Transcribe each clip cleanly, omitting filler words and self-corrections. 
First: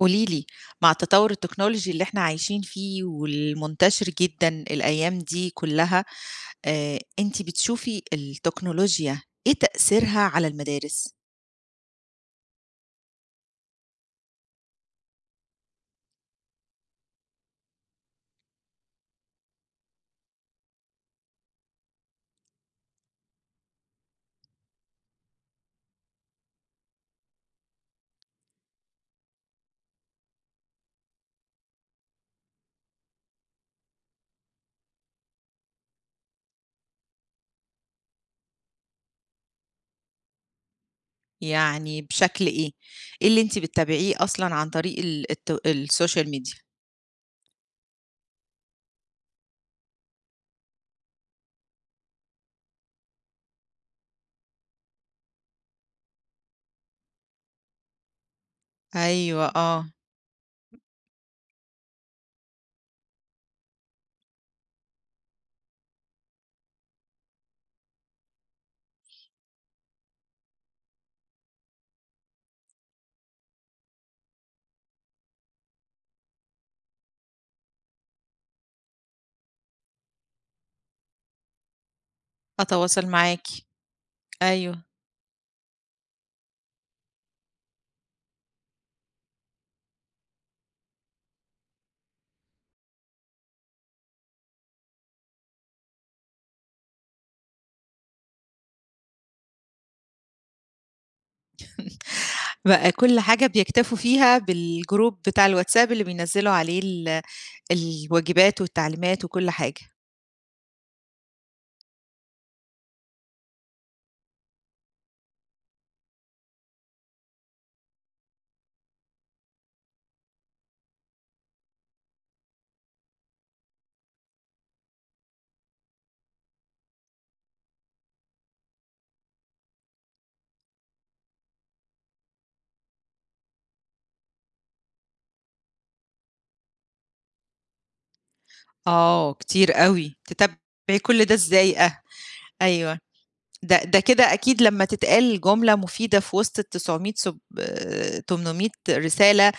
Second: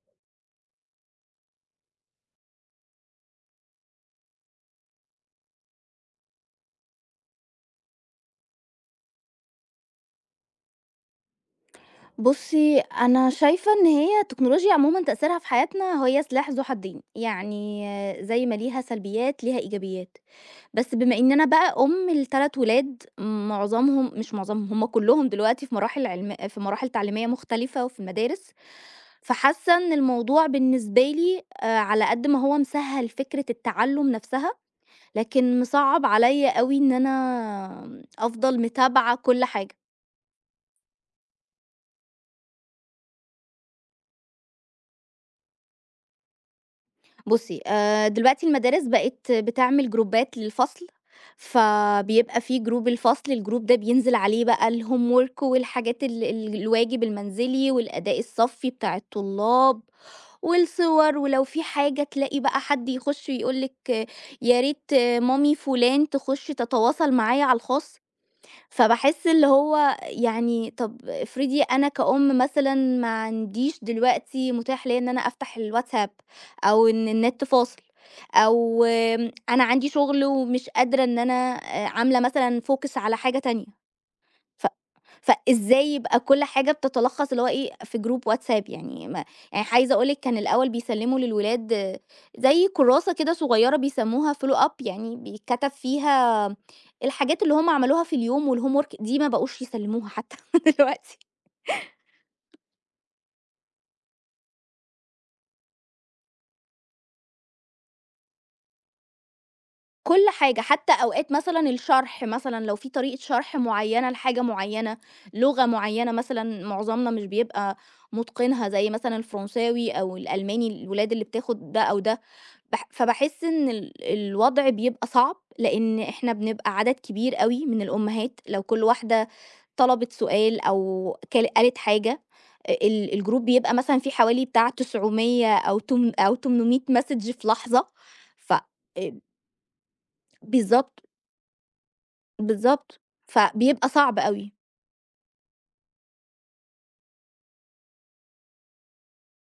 قولي لي مع تطور التكنولوجي اللي إحنا عايشين فيه والمنتشر جدًا الأيام دي كلّها، أنتِ بتشوفي التكنولوجيا إيه تأثيرها على المدارس؟ بُصّي، أنا شايفة إن هي التكنولوجيا عمومًا تأثيرها في حياتنا هي سلاح ذو حدين، يعني زي ما ليها سلبيات ليها إيجابيات. بس بما إن أنا بقى أم ل3 ولاد معظمهم مش معظمهم، هم كلّهم دلوقتي في مراحل علم في مراحل تعليمية مختلفة وفي المدارس، فحاسة إن الموضوع بالنسبة لي على قد ما هو مسهّل فكرة التعلُّم نَفْسها، لكن مصعّب عليّا أوي إن أنا أفضل متابعة كل حاجة. يعني بشكل إيه؟ إيه اللي أنتِ بتتابعيه أصلًا عن طريق ال الت السوشيال ميديا؟ بُصّي، دلوقتي المدارس بقت بتعمل جروبات للفصل، فبيبقى في جروب الفصل. الجروب ده بينزل عليه بقى الhomework والحاجات ال ال الواجب المنزلي والأداء الصفّي بتاع أيوه، الطلاب آه. والصور. ولو في حاجة تلاقي بقى حد يخُش يقول لِك: يا ريت آه، مامي فُلان تخُش تتواصل معايا على الخاص. فباحس اللي هو يعني طب افرضي أنا كأم مثلًا ما عنديش دلوقتي متاح ليّا إن أنا أفتح الواتساب، أو إن النت فاصل، أو أنا عندي شغل ومش قادرة إن أنا عاملة مثلًا focus أتواصل على حاجة معاكِ، تانية. ف أيوه. فإزاي يبقى كل حاجة بتتلخص اللي هو إيه في جروب واتساب. يعني ما يعني عايزة أقول لِك كان الأول بيسلموا للولاد زي كراسة كده صغيرة بيسموها follow up، يعني بيتكتب فيها الحاجات اللي هم عملوها في اليوم، والhomework دي ما بقوش يسلموها حتى دلوقتي. بقى كل حاجة بيكتفوا فيها بالجروب بتاع الواتساب اللي بينزّلوا عليه الواجبات والتعليمات وكل حاجة. كل حاجة، حتى أوقات مثلًا الشرح، مثلًا لو في طريقة شرح معينة لحاجة معينة، لغة معينة مثلًا معظمنا مش بيبقى متقنها زي مثلًا الفرنساوي أو الألماني، الولاد اللي بتاخد ده أو ده فباحس إن الوضع بيبقى صعب، لإن إحنا بنبقى عدد كبير أوي من الأمهات. لو كل واحدة طلبت سؤال أو قالت حاجة، ال الgroup بيبقى مثلًا فيه حوالي بتاع 900 أو تم أو 800 message في لحظة. ف آآ آه، كتير أوي، تتابعي بالضبط، كل ده إزاي، أه، أيوه. بالضبط، ده فبيبقى ده صعب كده أوي. أكيد لمّا تتقال جملة مفيدة في وسط ال900 سب 800 رسالة،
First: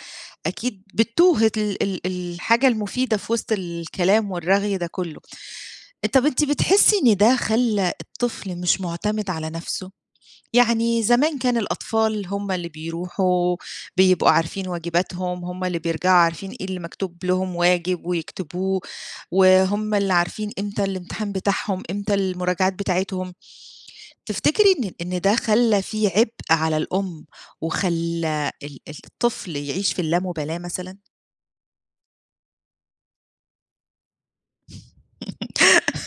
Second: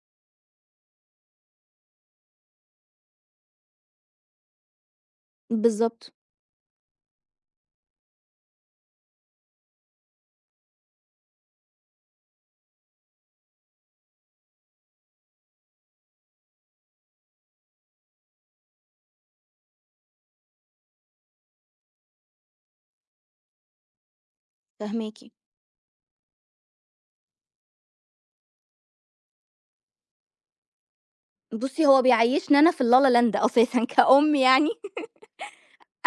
أكيد بتتوه ال ال الحاجة المفيدة في وسط الكلام والرغي ده كله. بالضبط، طَب أنتِ بتحسي إن ده خلّى الطفل مش مُعتمد على نَفْسه؟ يعني زمان كان الأطفال هم اللي بيروحوا بيبقوا عارفين واجباتهم، هم اللي بيرجعوا عارفين إيه اللي مكتوب لهم واجب ويكتبوه، وهم اللي عارفين إمتى الامتحان بتاعهم، إمتى المراجعات بتاعتهم. تفتكري إن فاهماكِ. ده خلّى في عبء على الأم وخلّى الطفل يعيش في اللامبالاة مثلًا؟ بُصّي، هو بيعيّشني أنا في اللا لا لاند أساسًا كأم يعني.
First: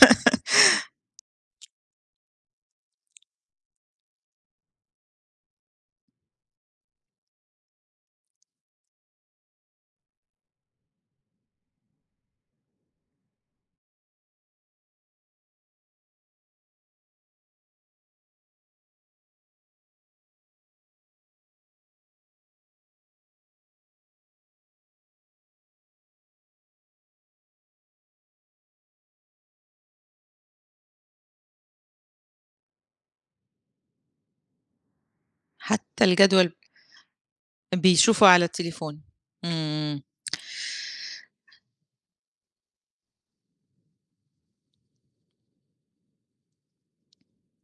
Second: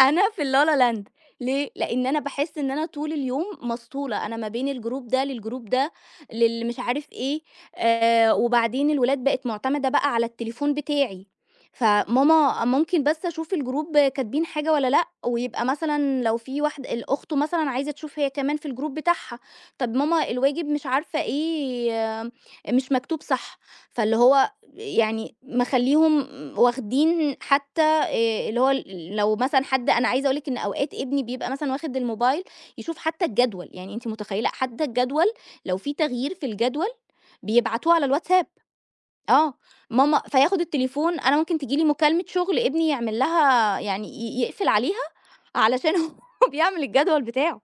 أنا في اللا لا لاند. ليه؟ لإن أنا باحس إن أنا طول اليوم مسطولة، أنا ما بين الجروب ده للجروب ده، للي مش عارف إيه. وبعدين الولاد بقت مُعتمدة بقى على التليفون بتاعي، فماما ممكن بس أشوف الجروب كاتبين حاجة والّا لأ، ويبقى مثلًا لو في واحد أخته مثلًا عايزة تشوف هي كمان في الجروب بتاعها. طب ماما الواجب مش عارفة إيه آه، مش مكتوب صح. فاللي هو يعني مخلّيهم واخدين حتى اللي هو ال لو مثلًا حد، أنا عايزة أقول لِك إن أوقات ابني بيبقى مثلًا واخد الموبايل يشوف حتى الجدول. يعني أنتِ متخيلة حتى الجدول! لو في حتى تغيير في الجدول الجدول بيبعتوه على بيشوفه على الواتساب. التليفون. آه، إمم. ماما فياخد التليفون، أنا ممكن تيجي لي مكالمة شغل ابني يعمل لها يعني يقفل عليها علشان هو بيعمل الجدول بتاعه.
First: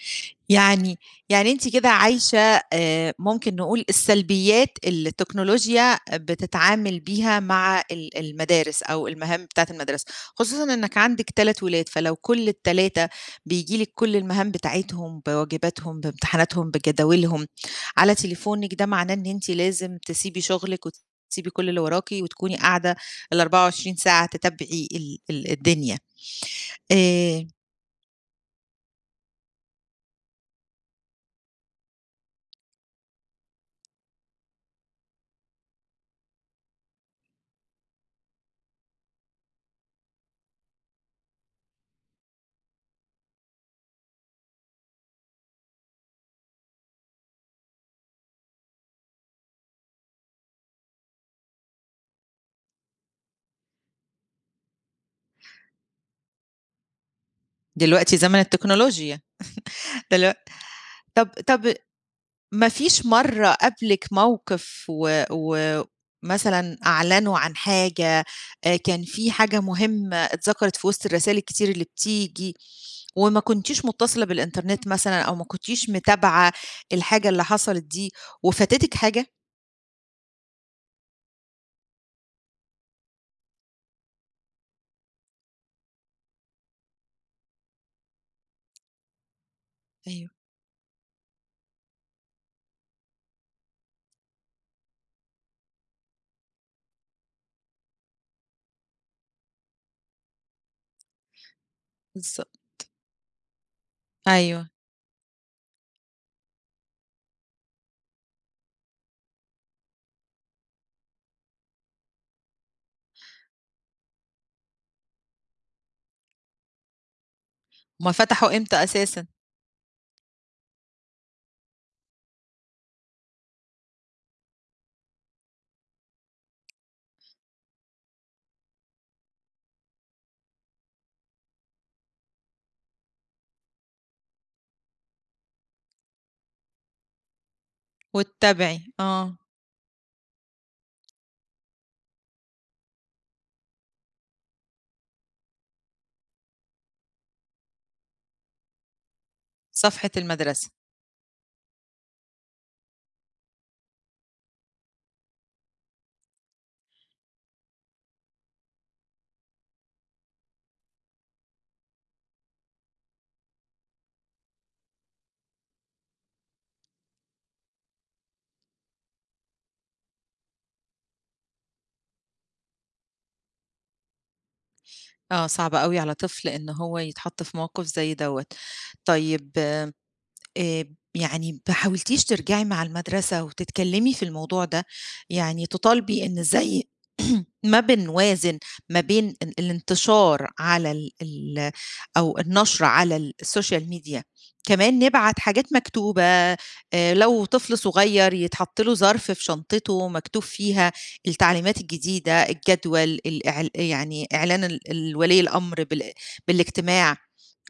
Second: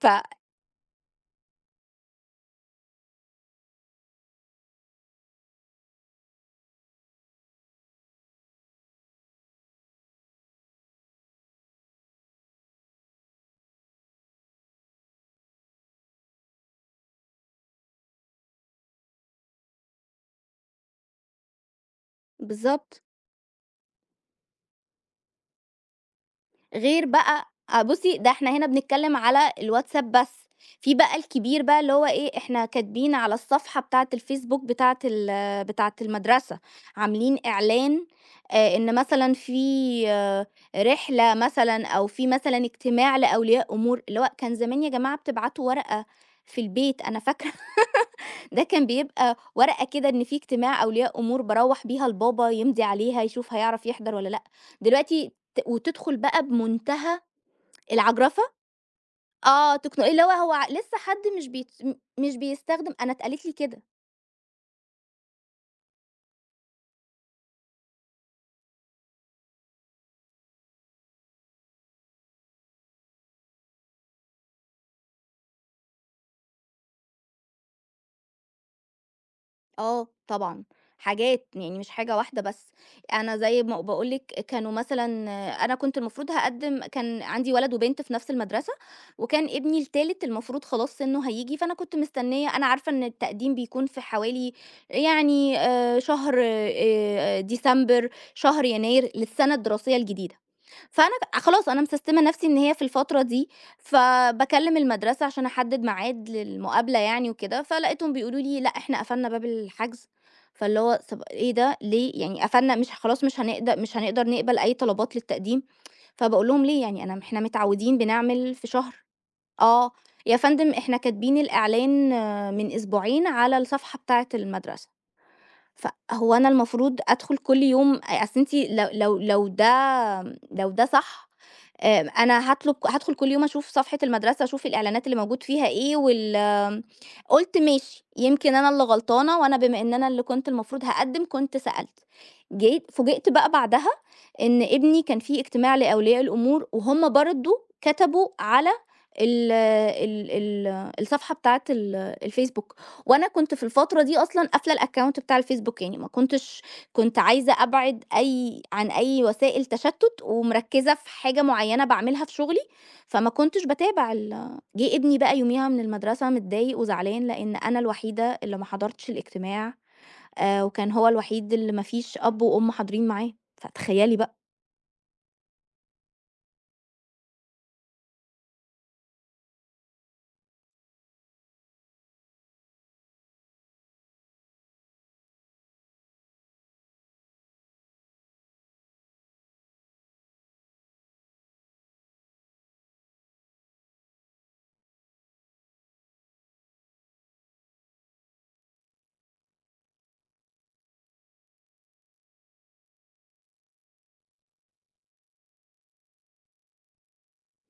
ف يعني يعني أنتِ كده عايشة، ممكن نقول السلبيات اللي التكنولوجيا بتتعامل بيها مع المدارس أو المهام بتاعة المدرسة، خصوصًا إنك عندِك 3 ولاد، فلو كل ال3 بييجي لِك كل المهام بتاعتهم، بواجباتهم، بامتحاناتهم، بجداولهم، على تليفونِك، ده معناه إن أنتِ لازم تسيبي شغلِك وتسيبي كل اللي وراكِ وتكوني قاعدة بالضبط. ال24 ساعة تتابعي ال ال الدنيا. غير بقى آآ آه، بُصّي، ده إحنا هنا بنتكلّم على الواتساب بس. في بقى الكبير بقى اللي هو إيه، إحنا كاتبين على الصفحة بتاعة الفيسبوك بتاعة بتاعة المدرسة، عاملين إعلان إن مثلًا في آه، رحلة مثلًا أو في مثلًا اجتماع لأولياء أمور، اللي هو كان زمان يا جماعة بتبعتوا ورقة في البيت، أنا فاكرة ده كان بيبقى ورقة كده إن في اجتماع أولياء أمور باروّح بيها لبابا يمضي عليها يشوف هيعرف يحضر والّا لأ. دلوقتي وتدخل بقى بمنتهى دلوقتي زمن العجرفة؟ التكنولوجيا. آه، تقنُقيه اللي هو دلوق هو لسه حد طب مش بيت طب م- مش ما بيستخدم، فيش أنا اتقالت مرّة لي كده. قابلِك موقف و ومثلًا أعلنوا عن حاجة، كان في حاجة مهمة اتذكرت في وسط الرسايل الكتير اللي بتيجي، وما كنتيش مُتصلة بالإنترنت مثلًا أو ما كنتيش متابعة الحاجة اللي حصلت دي وفاتتِك حاجة؟ آه طبعًا، حاجات يعني، مش حاجة واحدة بس. أنا زي ما باقول لِك كانوا مثلًا آه، أنا كنت المفروض هاقدّم، كان عندي ولد وبنت في نفس المدرسة، وكان ابني التالت أيوه، المفروض خلاص سِنُّه هييجي، فأنا كنت مستنية، أنا عارفة إن التقديم بيكون في حوالي يعني شهر ديسمبر، شهر يناير للسنة الدراسية الجديدة. فأنا خلاص أنا مسستمة نفسي إن هي بالضبط. في الفترة دي، أيوه. فباكلم المدرسة عشان أحدد ميعاد للمقابلة يعني وكده، فلقيتهم بيقولوا لي: "لأ، إحنا قفلنا باب الحجز." فاللي هو طب إيه ده؟ ليه؟ يعني قفلنا، مش خلاص مش مش هنقدر نقبل أي طلبات للتقديم. فباقول لهم: "ليه يعني أنا، إحنا متعودين هُم بنعمل فتحوا في إمتى شهر." أساسًا؟ "آه، يا فندم إحنا كاتبين الإعلان آه، من أسبوعين على الصفحة بتاعة المدرسة." فهو أنا المفروض أدخل كل يوم أصل أنتِ لو ده صح، أنا هادخل كل يوم أشوف صفحة المدرسة، أشوف الإعلانات اللي موجود فيها إيه وال آم، قُلت ماشي، يمكن أنا واتّبعي، اللي آه. غلطانة، وأنا بما إن أنا اللي كنت المفروض هاقدّم كنت سألت. جيت فوجئت بقى بعدها إن ابني كان في اجتماع لأولياء الأمور وهُم برضه كتبوا على ال صفحة ال المدرسة. ال الصفحة بتاعة الفيسبوك. وأنا كنت في الفترة دي أصلًا قافلة الأكاونت بتاع الفيسبوك، يعني ما كنتش كنت عايزة أبعد عن أي وسائل تشتُّت ومركِّزة في حاجة معيّنة باعملها في شُغلي، فما كنتش باتابع جِه ابني بقى يوميها من المدرسة متضايق وزعلان لإن أنا الوحيدة اللي ما حضرتش الاجتماع، وكان هو الوحيد اللي ما فيش أب وأم حاضرين معاه. فتخيّلي بقى. آه، صعب أوي على طفل إن هو يتحط في موقف زي دوّة. طيب، آآ يعني ما حاولتيش ترجعي مع المدرسة وتتكلمي في الموضوع ده، يعني تطالبي إن زي ما بنوازن ما بين الانتشار على ال ال أو النشر على الsocial media، كمان نبعت حاجات مكتوبة. لو طفل صغير يتحط له ظرف في شنطته مكتوب فيها التعليمات الجديدة، الجدول، يعني إعلان ال ال ولي الأمر بالاجتماع،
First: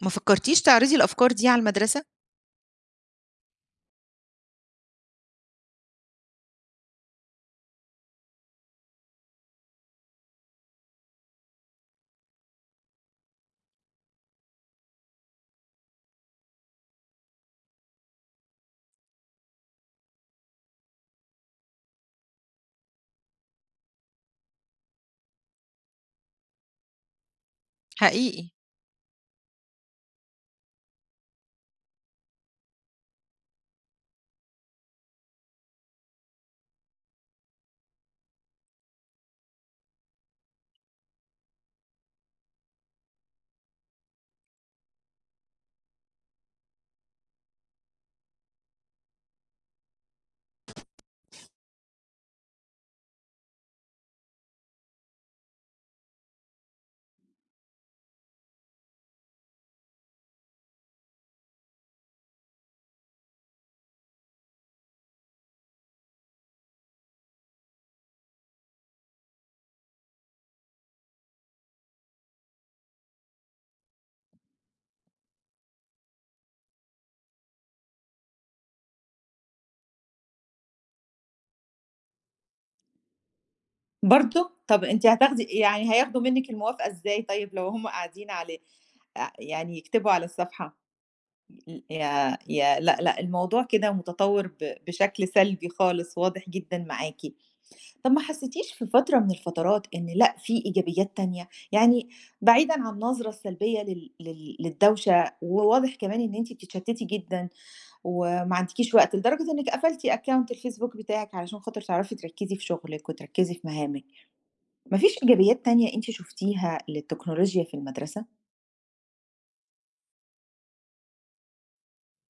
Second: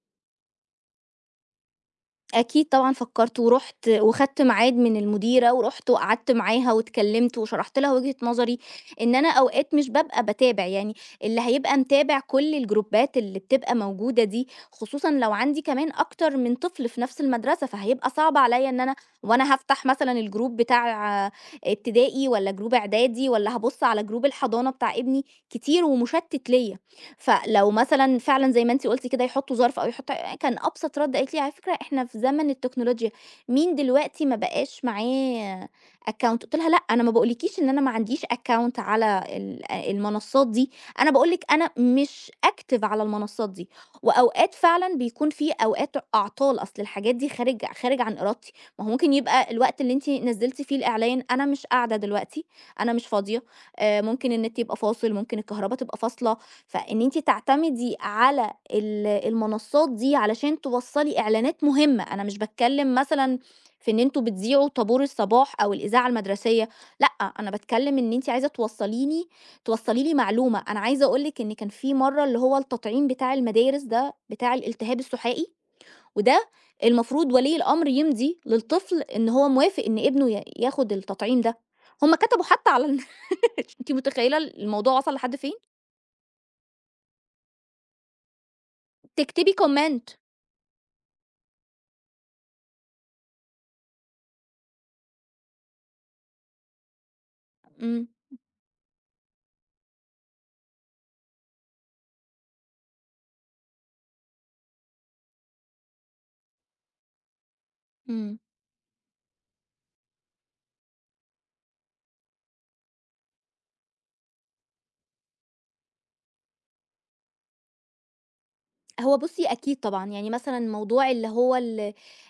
ما فكرتيش تعرضي الأفكار دي على المدرسة؟ أكيد طبعًا فكّرت، ورُحت وخدت ميعاد من المديرة ورُحت وقعدت معاها واتكلّمت وشرحت لها وجهة نظري، إن أنا أوقات مش بابقى باتابع. يعني اللي هيبقى متابع كل الجروبات اللي بتبقى موجودة دي، خصوصًا لو عندي كمان أكتر من طفل في نفس المدرسة، فهيبقى صعب عليّا إن أنا وأنا هافتح مثلًا الجروب بتاع ابتدائي والّا جروب إعدادي والّا هابُص على جروب الحضانة بتاع ابني، كتير ومُشتِّت ليّا. فلو مثلًا حقيقي. فعلًا زي ما أنتِ قُلتِ كده يحطّوا ظرف أو يحطّوا. كان أبسط رَد قالت لي: "على فكرة إحنا في زمن التكنولوجيا، مين دلوقتي ما بقاش معاه account؟" قُلت لها: "لأ، أنا ما باقولكيش إن أنا ما عنديش account على المنصات دي، أنا باقول لِك أنا مش active على المنصات دي، وأوقات فعلًا بيكون في أوقات أعطال، أصل الحاجات دي خارج عن إرادتي، ما هو ممكن يبقى الوقت اللي أنتِ نزّلتِ فيه الإعلان أنا مش قاعدة دلوقتي، أنا مش فاضية، ممكن النت يبقى فاصل، ممكن الكهربا تبقى فاصلة. فإن أنتِ تعتمدي على المنصات دي علشان توصّلي إعلانات مهمة. أنا مش باتكلّم مثلًا في إن أنتم بتذيعوا طابور الصباح أو الإذاعة المدرسية، لأ، أنا باتكلّم إن أنتِ عايزة توصّلي لي معلومة. أنا عايزة أقول لِك إن كان في مرّة اللي هو التطعيم بتاع المدارس ده بتاع الالتهاب السُحائي، وده المفروض ولي الأمر يمضي للطفل إن هو موافق إن ابنه ياخُد التطعيم ده، هُم كتبوا حتى على النت أنتِ متخيّلة برضه! طب الموضوع أنتِ وصل لحد هتاخدي، فين؟ يعني هياخدوا منِّك الموافقة إزاي طيب لو هُم قاعدين عليه؟ تكتبي يعني comment." يكتبوا على الصفحة؟ يا يا لأ، لأ، الموضوع كده متطوّر بشكل سلبي خالص واضح جدًا معاكِ. إمم، طب ما حسّيتيش في فترة من الفترات إن لأ، في إيجابيات تانية؟ يعني بعيدًا عن النظرة السلبية لل لل للدوشة، وواضح كمان إن أنتِ بتتشتّتي جدًا إمم. وما عندكيش وقت لدرجة إنِّك قفلتِ أكاونت الفيسبوك بتاعِك علشان خاطر تعرفي تركّزي في شغلِك وتركّزي في مهامِك. ما فيش إيجابيات تانية أنتِ شُفتيها للتكنولوجيا في المدرسة؟ هو بُصّي أكيد طبعًا، يعني مثلًا موضوع اللي هو ال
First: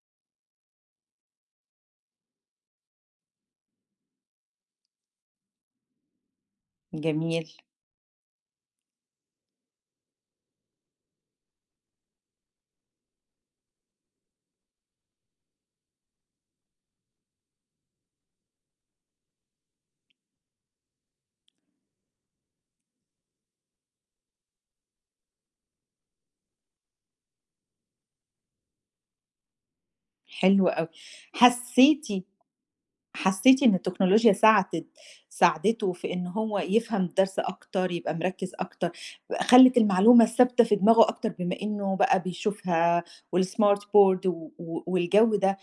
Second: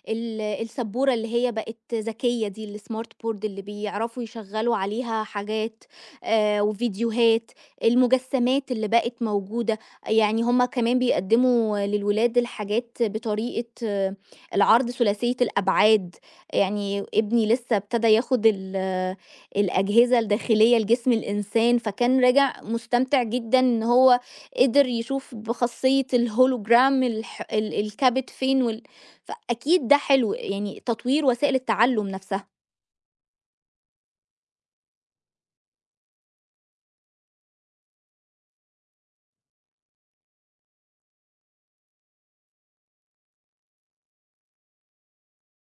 ال السبورة اللي هي بقت ذكية دي، الsmart board اللي بيعرفوا يشغّلوا عليها حاجات جميل، وفيديوهات، المجسّمات اللي بقت موجودة. يعني هم كمان بيقدّموا للولاد الحاجات بطريقة آه، العرض ثلاثية الأبعاد. يعني ابني لسّه ابتدى ياخُد ال آه، الأجهزة الداخلية لجسم الإنسان، فكان راجع مستمتع جدًا إن هو قدر يشوف بخاصية الهولوجرام الكبت فين وال... فأكيد ده حلو، حلو يعني أوي. تطوير وسائل التعلم حسّيتِ نفسها. حسّيتِ إن التكنولوجيا ساعدته في إن هو يفهم الدرس أكتر، يبقى مركّز أكتر، خلِّت المعلومة ثابتة في دماغه أكتر بما إنه بقى بيشوفها، والsmart board و و والجو ده،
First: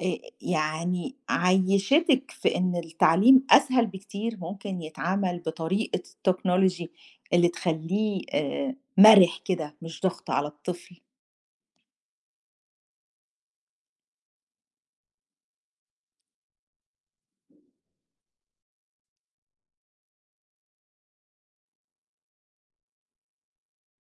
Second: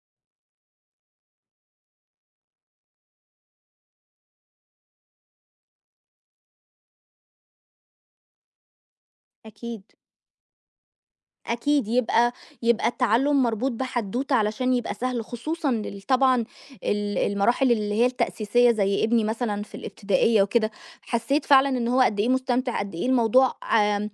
يعني عيّشتِك في إن التعليم أسهل بكتير، ممكن يتعمل بطريقة التكنولوجي اللي تخلّيه مَرِح كده، أكيد مش ضغط على الطفل. أكيد يبقى يبقى التعلُّم مربوط بحدوتة علشان يبقى سهل، خصوصًا طبعًا المراحل اللي هي التأسيسية زي ابني مثلًا في الابتدائية وكده، حسّيت فعلًا إن هو قد إيه مستمتع، قد إيه الموضوع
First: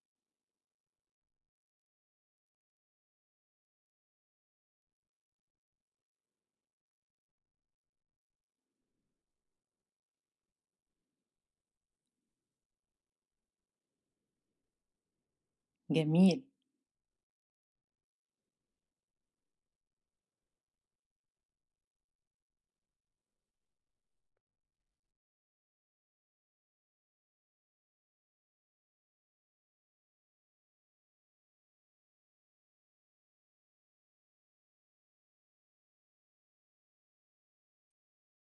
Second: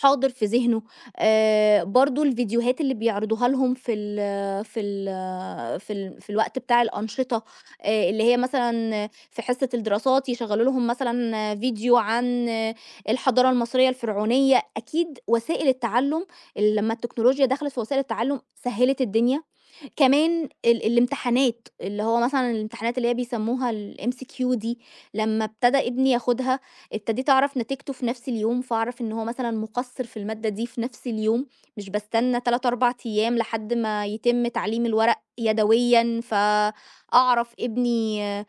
حاضر في ذهنه. برضه الفيديوهات اللي بيعرضوها لهم في الوقت بتاع الأنشطة، اللي هي مثلًا في حصة الدراسات يشغّلوا لهم مثلًا فيديو عن الحضارة المصرية الفرعونية. أكيد وسائل التعلُّم جميل. لمّا التكنولوجيا دخلت في وسائل التعلُّم سهِّلت الدنيا. كمان الامتحانات، اللي هو مثلًا الامتحانات اللي هي بيسمّوها الMCQ دي، لمّا ابتدى ابني ياخُدها ابتديت أعرف نتيجته في نَفْس اليوم، فأعرف إن هو مثلًا مُقصِّر في المادة دي في نَفْس اليوم، مش باستنى 3، 4 أيام لحد ما يتم تعليم الورق يدويًا، فأعرف ابني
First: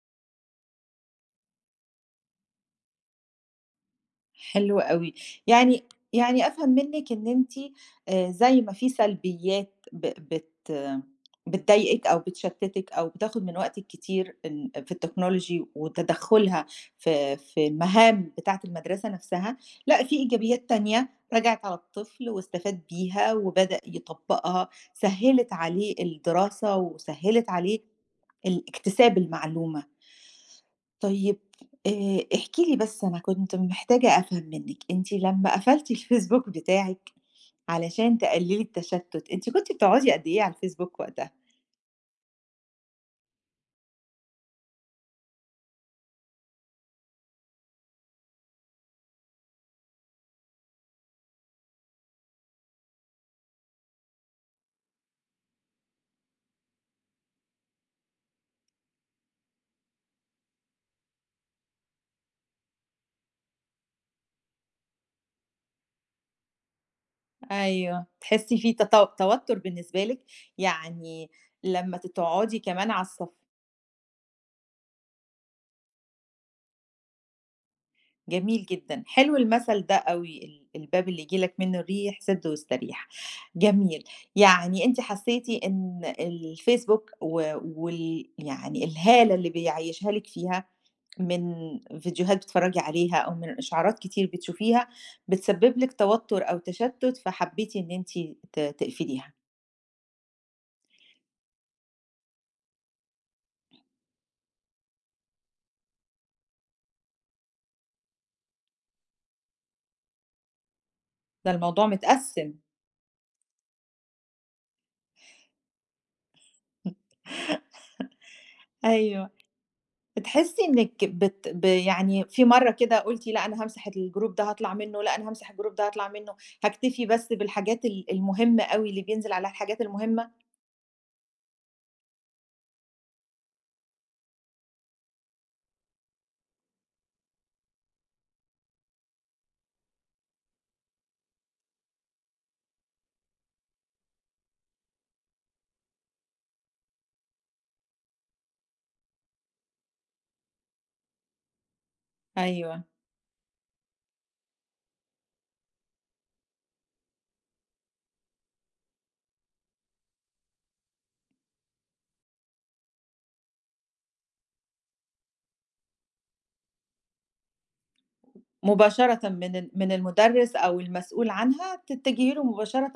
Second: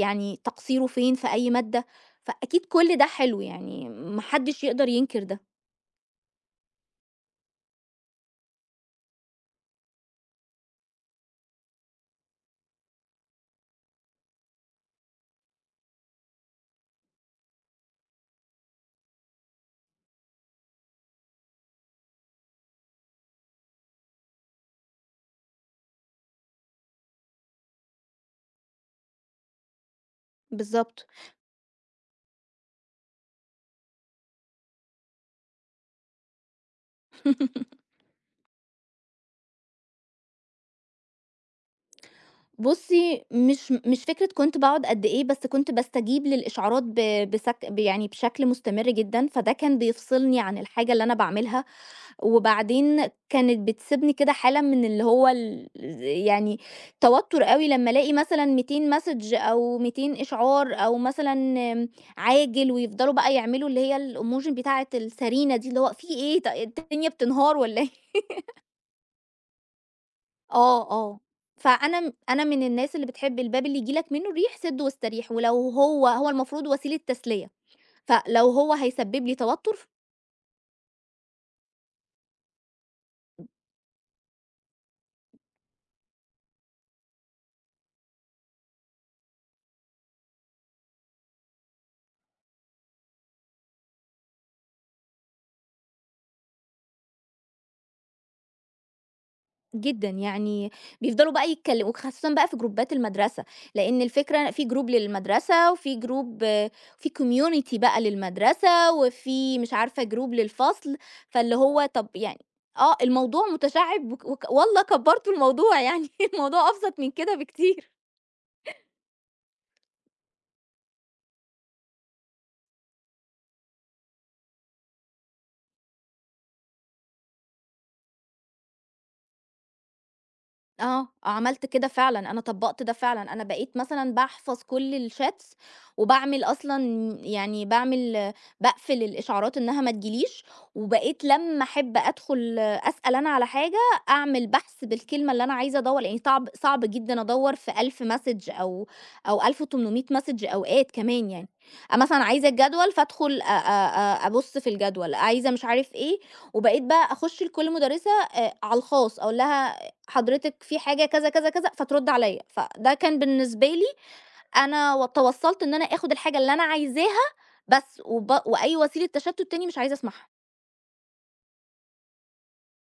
يعني تقصيره فين في أي مادة. فأكيد كل ده حلو، يعني ما حدّش حلو يقدر أوي. ينكر ده. يعني يعني أفهم منِّك إن أنتِ، زي ما في سلبيات ب بت بتضايقِك أو بتشتِّتِك أو بتاخُد من وقتِك كتير إن في التكنولوجي وتدخُّلها في المهام بتاعة المدرسة نفسها، لأ، في إيجابيات تانية رَجعت على الطفل واستفاد بيها وبدأ يطبّقها، سهِّلت عليه الدراسة وسهِّلت عليه اكتساب المعلومة. بالضبط. طيب، احكي لي بس أنا كنت محتاجة أفهم منِّك، أنتِ لمّا قفلتِ الفيسبوك بتاعِك علشان تقللي التشتت، أنتِ كنتِ بتقعدي قد إيه على الفيسبوك وقتها؟ بُصّي، مش فكرة كنت باقعد قد إيه، بس كنت باستجيب للإشعارات ب بسك ب يعني بشكل مستمر جدًا، فده كان بيفصلني عن الحاجة اللي أنا باعملها، وبعدين كانت بتسيبني كده حالة من اللي هو يعني توتر أوي لمّا ألاقي مثلًا 200 مسدج أو 200 إشعار أو مثلًا عاجل، ويفضلوا بقى يعملوا اللي هي الemoji بتاعة السرينة دي، اللي هو في إيه الدنيا بتنهار والّا إيه؟ أيوه. تحسي في توتر بالنسبة لِك؟ آه، آه. يعني لمّا فأنا م أنا تقعدي من كمان الناس على اللي الصف. بتحب الباب اللي ييجي لك منّه الريح سِدّه واستريح، ولو هو المفروض وسيلة تسلية، فلو جميل هو جدًا، هيسبب لي حلو توتر المثل ده أوي، الباب اللي ييجي لك منه الريح سد واستريح. جميل. يعني أنتِ حسيتِ إن الفيسبوك و وال يعني الهالة اللي بيعيّشها لِك فيها من فيديوهات بتتفرّجي عليها أو من إشعارات كتير بتشوفيها، بتسبب لِك توتر أو تشتُّت، فحبيتِ إن أنتِ تقفليها. جدًا يعني. بيفضلوا بقى يتكلموا وخاصةً بقى في جروبات المدرسة، لإن الفكرة في جروب للمدرسة وفي جروب آه، في community بقى للمدرسة وفي مش عارفة جروب للفصل. ده فاللي هو الموضوع طَب يعني متقسّم. آه، الموضوع متشعِّب وك وك والله كبّرتوا الموضوع، يعني الموضوع أبسط من كده بكتير. أيوه. بتحسي إنِّك بت ب يعني في مرّة كده قُلتِ لأ، أنا هامسح الجروب ده هاطلع منّه، لأ، أنا هامسح الجروب ده هاطلع منّه، هاكتفي بس بالحاجات المهمة أوي، اللي بينزل عليها الحاجات المهمة؟ آه، عملت كده فعلًا، أنا طبّقت ده فعلًا. أنا بقيت مثلًا باحفظ كل الchats وباعمل أصلًا يعني باقفل الإشعارات إنها ما تجيليش، وبقيت لمّا أحب أدخل أسأل أنا على حاجة، أعمل بحث بالكلمة اللي أنا عايزة أدوّر، لإن صعب جدًا أدوّر في 1000 مسج أو أو 1800 مسج أوقات كمان يعني. مثلًا عايزة أيوه. الجدول فادخل أ أ أ أبُص في الجدول، عايزة مش عارف إيه. وبقيت بقى أخش لكل مُدرسة على الخاص أقول لها: حضرتِك في حاجة كذا، كذا، كذا، فترُد عليّا. فده كان بالنسبة لي أنا توصّلت إن أنا آخُد الحاجة اللي أنا عايزاها بس، وأي وسيلة مباشرةً تشتُّت من تاني ال مش عايزة من أسمعها. المُدرِّس أو المسؤول عنها، تتجهي له مباشرةً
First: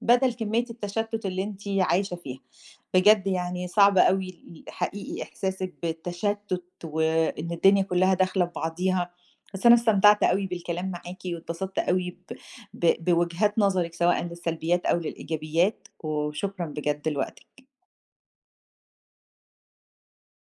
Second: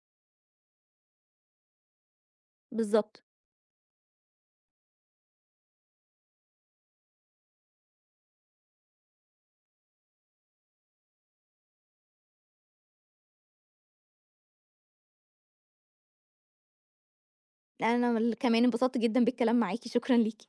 بدل كمية التشتُّت اللي أنتِ عايشة فيها. بالضبط. بجد يعني صعب أوي حقيقي إحساسِك بالتشتُّت وإن الدنيا كُلّها داخلة ببعضيها، بس أنا استمتعت أوي بالكلام معاكِ واتبسطت أوي ب ب بوجهات نظرِك سواء للسلبيات أو للإيجابيات، وشكرًا بجد لوقتِك. أنا كمان انبسطت جدًا بالكلام معاكِ، شكرًا ليكِ.